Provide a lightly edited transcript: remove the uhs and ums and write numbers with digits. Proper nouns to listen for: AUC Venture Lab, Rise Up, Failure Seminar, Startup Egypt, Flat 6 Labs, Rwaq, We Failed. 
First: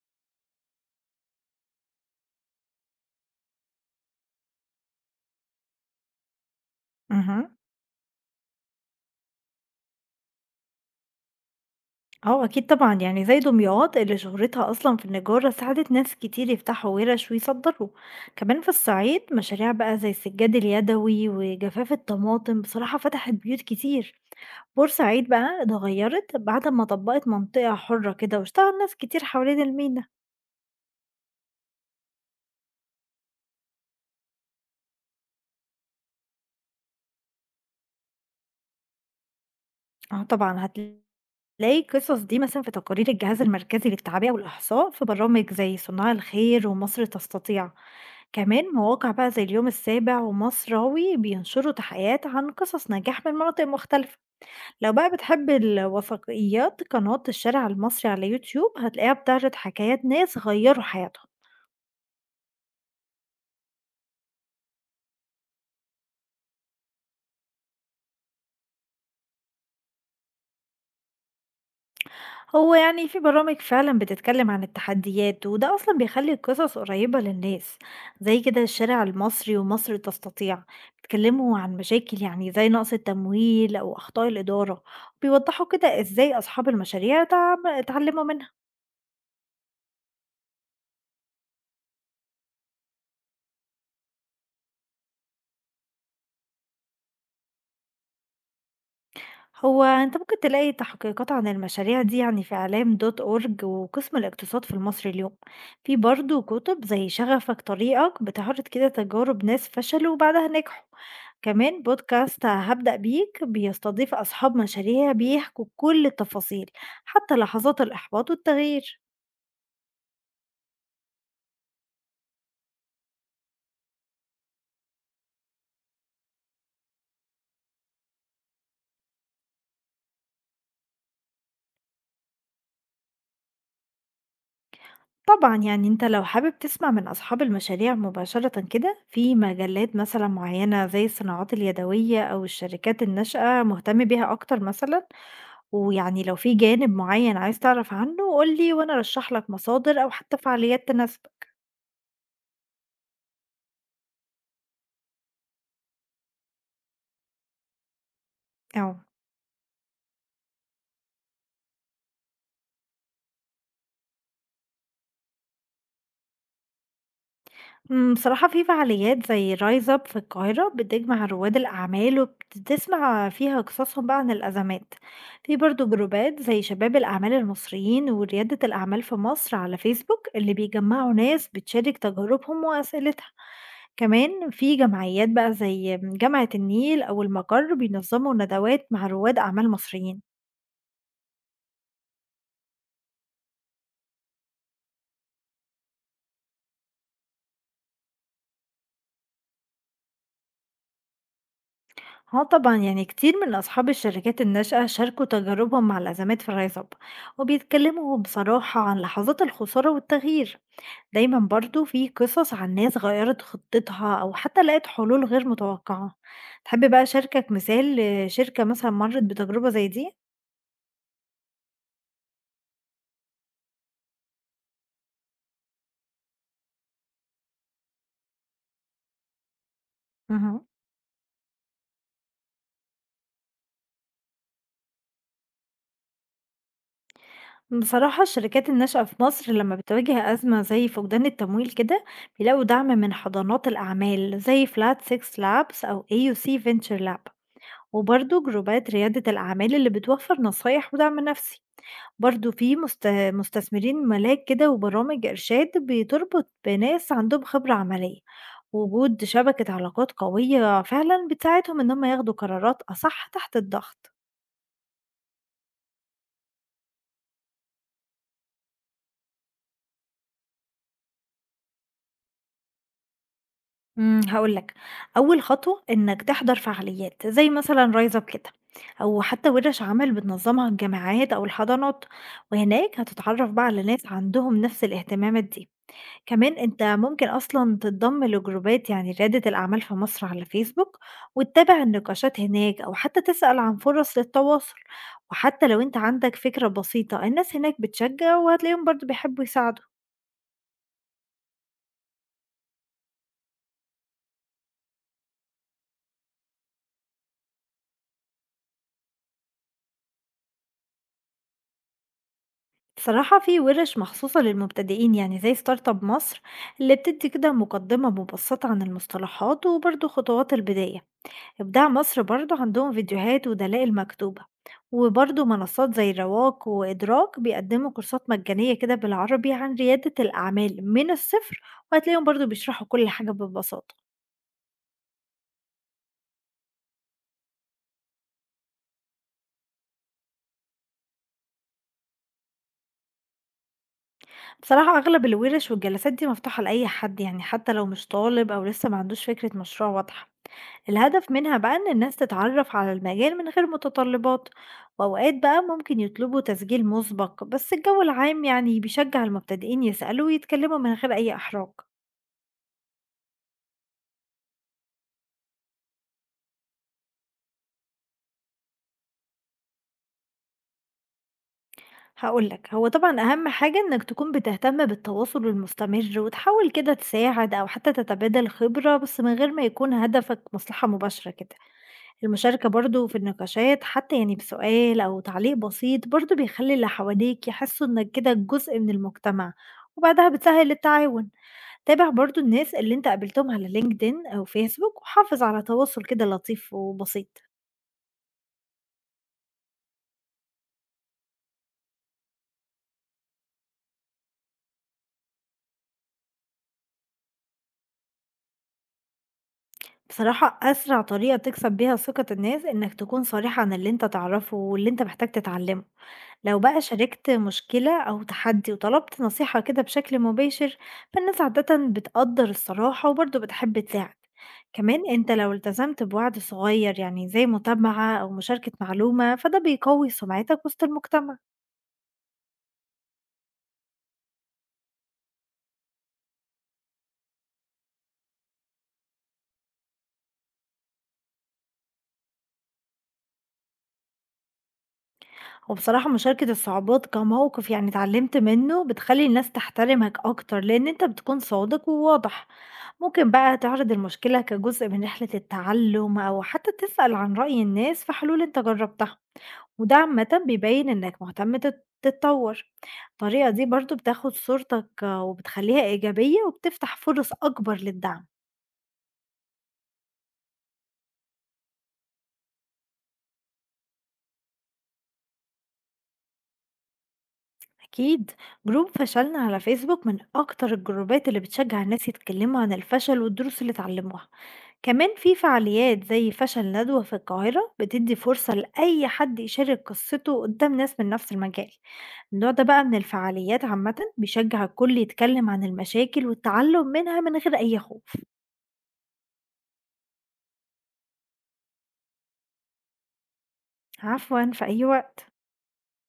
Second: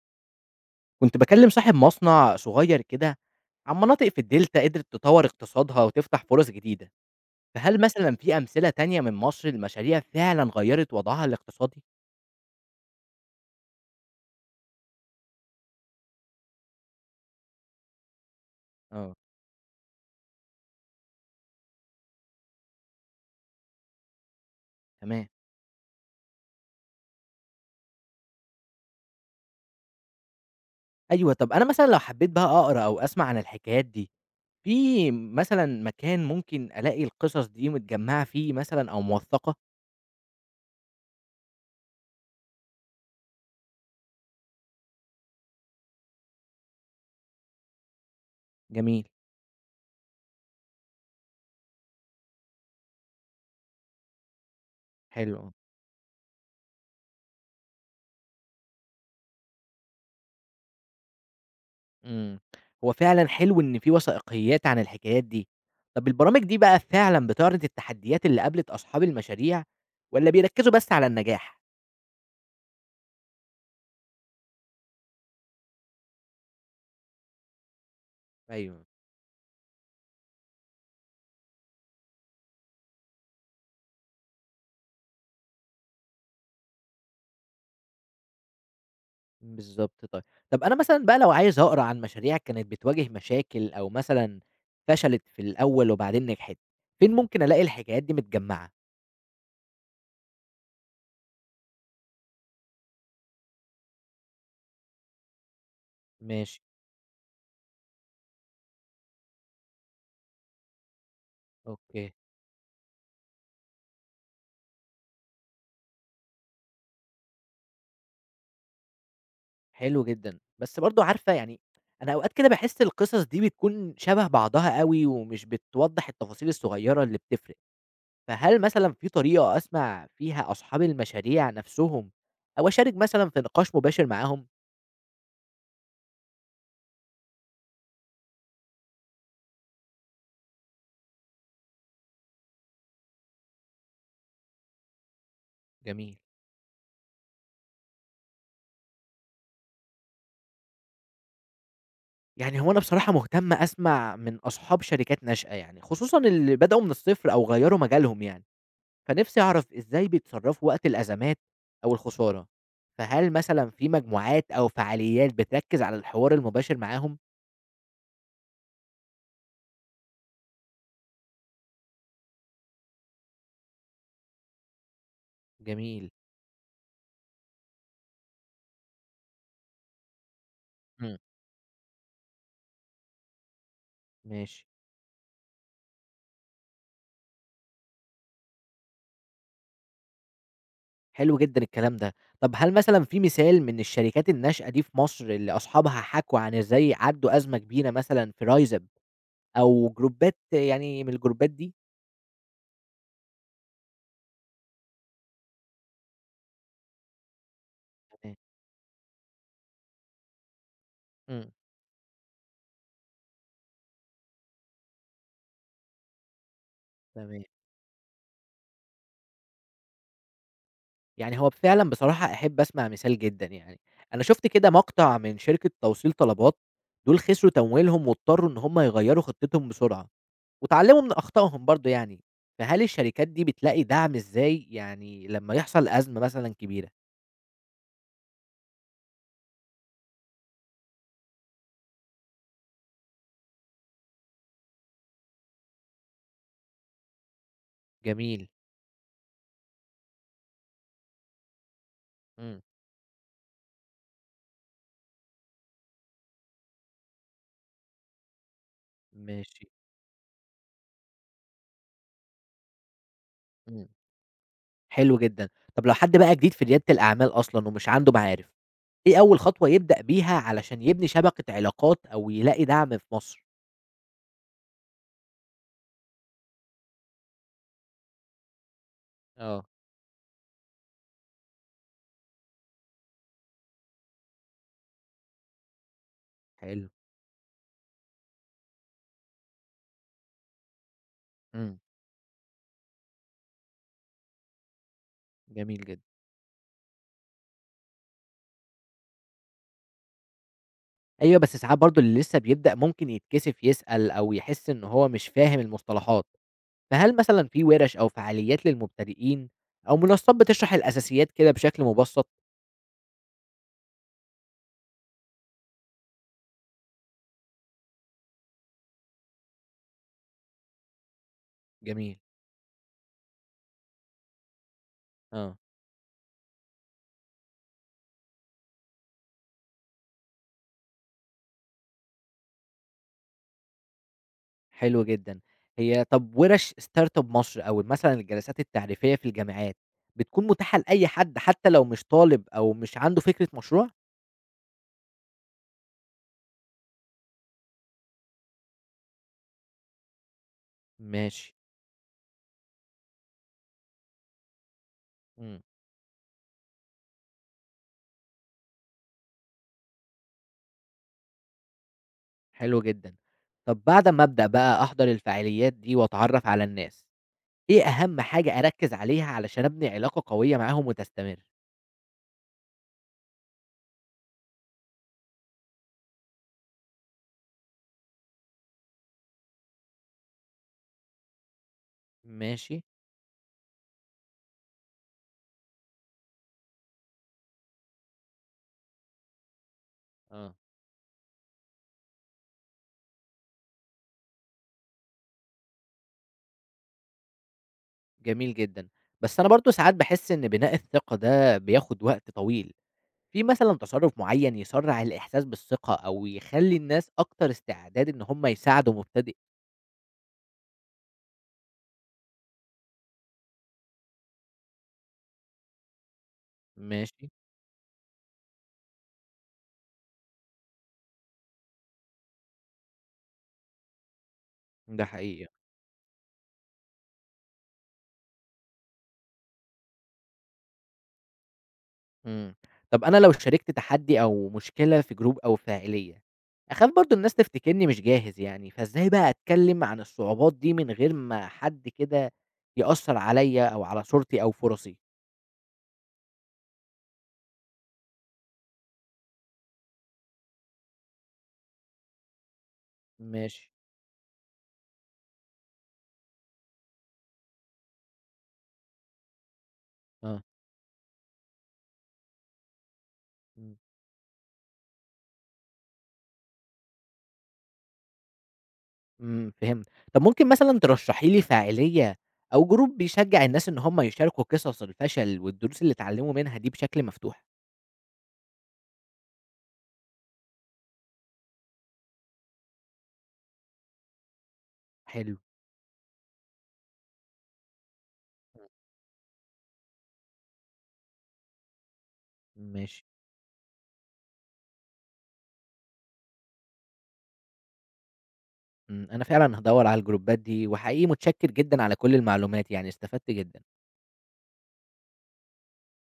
كنت باكلم صاحب مصنع صغير كده عن مناطق في الدلتا قدرت تطور اقتصادها وتفتح فرص جديدة، اهم. فهل مثلًا في أمثلة تانية من مصر لمشاريع فعلًا غيّرت وضعها الاقتصادي؟ آه، أكيد طبعًا، يعني زي دمياط اللي شهرتها أصلًا في النجارة ساعدت ناس كتير يفتحوا ورش ويصدروا، كمان في آه، الصعيد مشاريع بقى زي السجاد اليدوي وجفاف الطماطم بصراحة فتحت بيوت كتير، تمام. بورسعيد بقى اتغيرت بعد ما طبقت منطقة حرة كده واشتغل ناس كتير حوالين المينا. أيوه، طب أنا مثلًا لو حبيت بقى أقرا أو أسمع عن الحكايات دي، في مثلًا مكان ممكن ألاقي القصص دي متجمّعة فيه مثلًا أو موثّقة؟ آه طبعًا هتلاقي القصص دي مثلًا في تقارير الجهاز المركزي للتعبئة والإحصاء في برامج زي صناع الخير ومصر تستطيع. كمان جميل، مواقع بقى زي اليوم السابع ومصراوي بينشروا تحقيقات عن قصص نجاح من مناطق مختلفة. لو بقى حلو. بتحب الوثائقيات قناة الشارع المصري على يوتيوب هتلاقيها بتعرض حكايات ناس غيروا حياتهم. إمم، هو فعلًا حلو إن في وثائقيات عن الحكايات دي. طب البرامج دي بقى فعلًا بتعرض التحديات اللي قابلت أصحاب المشاريع والّا بيركّزوا بس على النجاح؟ هو يعني في برامج فعلا بتتكلم عن التحديات وده أصلا بيخلي القصص قريبة للناس زي كده أيوه. الشارع المصري ومصر تستطيع، بيتكلموا عن مشاكل يعني زي نقص التمويل أو أخطاء الإدارة، بيوضحوا كده إزاي أصحاب المشاريع اتعلموا منها. بالضبط طيب. طب أنا مثلًا بقى لو عايز أقرا عن مشاريع كانت بتواجه مشاكل أو مثلًا فشلت في الأول وبعدين نجحت، فين ممكن ألاقي الحكايات دي متجمّعة؟ هو أنت ممكن تلاقي تحقيقات عن المشاريع دي يعني في إعلام دوت أورج وقسم الاقتصاد في المصري اليوم، في برضو ماشي، كتب زي شغفك طريقك بتعرض كده تجارب ناس فشلوا وبعدها نجحوا. كمان أوكي. بودكاست هبدأ بيك بيستضيف أصحاب مشاريع بيحكوا كل التفاصيل حتى لحظات الإحباط والتغيير. حلو جدًا. بس برضه عارفة يعني أنا أوقات كده باحس القصص دي بتكون شبه بعضها أوي ومش بتوضّح التفاصيل الصغيّرة اللي بتفرق. فهل مثلًا في طريقة أسمع فيها أصحاب المشاريع نفسهم، أو أشارك مثلًا في نقاش مباشر معاهم؟ طبعا يعني انت لو حابب تسمع من أصحاب المشاريع مباشرة كده في مجلات مثلا معينة زي الصناعات اليدوية أو الشركات الناشئة مهتم بيها أكتر مثلا، جميل. ويعني لو في جانب معين عايز تعرف عنه قُل لي وأنا أرشّح لك مصادر أو حتى فعاليات تناسبك. يعني هو أنا بصراحة مهتم أسمع من أصحاب شركات ناشئة يعني، خصوصًا اللي بدأوا من الصفر أو غيّروا مجالهم يعني، آه. فنفسي أعرف إزاي بيتصرفوا وقت الأزمات أو الخسارة، فهل مثلًا في مجموعات أو فعاليات بتركز على الحوار المباشر معاهم؟ بصراحة في فعاليات زي Rise Up في القاهرة بتجمع رواد الأعمال وبتسمع فيها قصصهم بقى عن الأزمات. في برضه جميل، جروبات زي شباب الأعمال المصريين وريادة الأعمال في مصر على فيسبوك اللي بيجمعوا إمم، ناس بتشارك تجاربهم وأسئلتها. كمان ماشي. في جمعيات بقى زي جامعة النيل أو المَجَر بينظموا ندوات مع رواد أعمال مصريين. حلو جدًا الكلام ده. طب هل مثلًا في مثال من الشركات الناشئة دي في مصر اللي أصحابها حكوا عن إزاي عدّوا أزمة كبيرة مثلًا في Rise Up أو جروبات يعني من الجروبات دي؟ اه طبعا يعني كتير من أصحاب الشركات الناشئة شاركوا تجاربهم مع الأزمات في الرايز اب، وبيتكلموا تمام. بصراحة عن لحظات الخسارة والتغيير. دايما إمم، برضو في قصص عن ناس غيرت خطتها أو حتى لقت حلول غير متوقعة. تحب بقى تمام. أشاركك مثال شركة مثلا مرت بتجربة زي دي؟ يعني هو فعلًا بصراحة أحب أسمع مثال جدًا يعني. أنا شُفت كده مقطع من شركة توصيل طلبات، دول خسروا تمويلهم واضطروا إن هم يغيّروا خطتهم بسرعة مهم. واتعلموا من أخطائهم برضه يعني. فهل الشركات دي بتلاقي دعم إزاي يعني لمّا يحصل أزمة مثلًا كبيرة؟ بصراحة الشركات الناشئة في مصر لما بتواجه أزمة زي فقدان التمويل كده بيلاقوا دعم من حضانات الأعمال زي فلات 6 لابس أو AUC Venture Lab، وبرضه جميل، جروبات ريادة الأعمال اللي بتوفر نصايح ودعم نفسي. برضه إمم، في مستثمرين ملاك كده وبرامج إرشاد بتربط بناس عندهم خبرة عملية. وجود ماشي. شبكة علاقات قوية فعلا بتساعدهم إن هم ياخدوا قرارات أصح تحت إمم، الضغط. حلو جدًا. طب لو حد بقى جديد في ريادة الأعمال أصلًا ومش عنده معارف، إيه أول خطوة يبدأ بيها علشان يبني شبكة علاقات أو يلاقي دعم في مصر؟ هقولك أول خطوة إنك تحضر فعاليات زي مثلا رايز أب كده أو حتى آه، ورش عمل بتنظمها الجامعات أو الحضانات، وهناك هتتعرف بقى على ناس عندهم نفس الاهتمامات دي. كمان أنت حلو، ممكن أصلًا تنضم لجروبات يعني ريادة الأعمال في مصر على فيسبوك، إمم، وتتابع النقاشات هناك أو حتى تسأل عن فرص للتواصل، وحتى لو جميل أنت جدًا. عندك فكرة بسيطة الناس هناك بتشجع وهتلاقيهم برضه بيحبوا يساعدوا. أيوه، بس ساعات برضه اللي لسه بيبدأ ممكن يتكسف يسأل أو يحس إن هو مش فاهم المصطلحات، فهل مثلًا في ورش أو فعاليات للمبتدئين أو منصات بتشرح الأساسيات كده بشكل مبسط؟ بصراحة في ورش مخصوصة للمبتدئين يعني زي ستارت اب مصر اللي بتدي كده مقدمة مبسطة عن المصطلحات وبرضه خطوات البداية. إبداع جميل، مصر برضو عندهم فيديوهات ودلائل مكتوبة، وبرضو آه. منصات زي رواق وإدراك بيقدموا كورسات مجانية كده بالعربي عن ريادة الأعمال من الصفر، وهتلاقيهم برضو بيشرحوا كل حاجة ببساطة. حلو جدًا. هي طب وِرَش startup مصر أو مثلًا الجلسات التعريفية في الجامعات، بتكون متاحة لأي حد حتى لو مش طالب أو مش عنده فكرة مشروع؟ بصراحة أغلب الورش والجلسات دي مفتوحة لأي حد يعني حتى لو مش طالب أو لسه ما عندوش فكرة مشروع واضحة. الهدف ماشي، منها بقى إن الناس تتعرف على المجال من غير متطلبات، وأوقات إمم، بقى ممكن يطلبوا تسجيل مسبق بس الجو العام يعني بيشجع المبتدئين يسألوا ويتكلموا من غير أي إحراج. حلو جدًا. طب بعد أمّا أبدأ بقى أحضر الفعاليات دي وأتعرّف على الناس، إيه أهم حاجة أركّز عليها علشان أبني علاقة قوية معاهم وتستمر؟ هاقول لك، هو طبعًا أهم حاجة إنك تكون بتهتم بالتواصل المستمر، وتحاول كده تساعد أو حتى تتبادل خبرة، بس من غير ما يكون هدفك مصلحة مباشرة كده. المشاركة ماشي، برضه في النقاشات حتى يعني بسؤال أو تعليق بسيط، برضه بيخلّي اللي حواليك يحسوا إنك كده جزء من المجتمع، وبعدها آه، بتسهّل التعاون. تابع برضه الناس اللي أنت قابلتهم على LinkedIn أو Facebook، وحافظ على تواصل كده لطيف وبسيط. جميل جدًا. بس أنا برضه ساعات باحس إن بناء الثقة ده بياخد وقت طويل. في مثلًا تصرُّف معيّن يسرّع الإحساس بالثقة أو يخلّي الناس أكتر استعداد إن هم يساعدوا مبتدئ؟ بصراحة أسرع طريقة تكسب بيها ثقة الناس إنك تكون صريح عن اللي أنت تعرفه واللي أنت محتاج تتعلمه. لو بقى ماشي، شاركت مشكلة أو تحدي وطلبت نصيحة كده بشكل مباشر فالناس عادة بتقدر الصراحة وبرضه بتحب تساعد. كمان ده أنت حقيقي. لو التزمت بوعد صغير يعني زي متابعة أو مشاركة معلومة فده بيقوي سمعتك وسط المجتمع. إمم. طب أنا لو شاركت تحدّي أو مشكلة في جروب أو في عيلية، أخاف برضه الناس تفتكرني مش جاهز يعني، فإزاي بقى أتكلّم عن الصعوبات دي من غير ما حد كده يأثّر عليّا أو على صورتي أو فرصي؟ هو بصراحة مشاركة الصعوبات كموقف يعني اتعلمت منه بتخلي الناس تحترمك أكتر لأن أنت بتكون صادق وواضح. ممكن بقى ماشي، تعرض المشكلة كجزء من رحلة التعلم أو حتى تسأل عن رأي الناس في حلول أنت جربتها، وده آه. عامة بيبين إنك مهتم تتطور. الطريقة دي إمم. برضو بتاخد صورتك وبتخليها إيجابية وبتفتح فرص أكبر للدعم. إمم، فهمت. طب ممكن مثلًا ترشحي لي فعالية أو جروب بيشجّع الناس إن هم يشاركوا قصص الفشل والدروس اللي اتعلموا منها دي بشكل مفتوح؟ أكيد، جروب فشلنا على فيسبوك من أكتر الجروبات اللي بتشجع الناس يتكلموا عن الفشل والدروس اللي اتعلموها. كمان في حلو، فعاليات زي فشل ندوة في القاهرة بتدي فرصة لأي حد يشارك قصته قدام ناس من نفس المجال. النوع ده بقى من ماشي. الفعاليات عامة بيشجع الكل يتكلم عن المشاكل والتعلم منها من غير أي خوف. إمم، أنا فعلًا هادوّر على الجروبات دي، وحقيقي متشكر جدًا على كل المعلومات، يعني استفدت جدًا. عفوا، في أي وقت.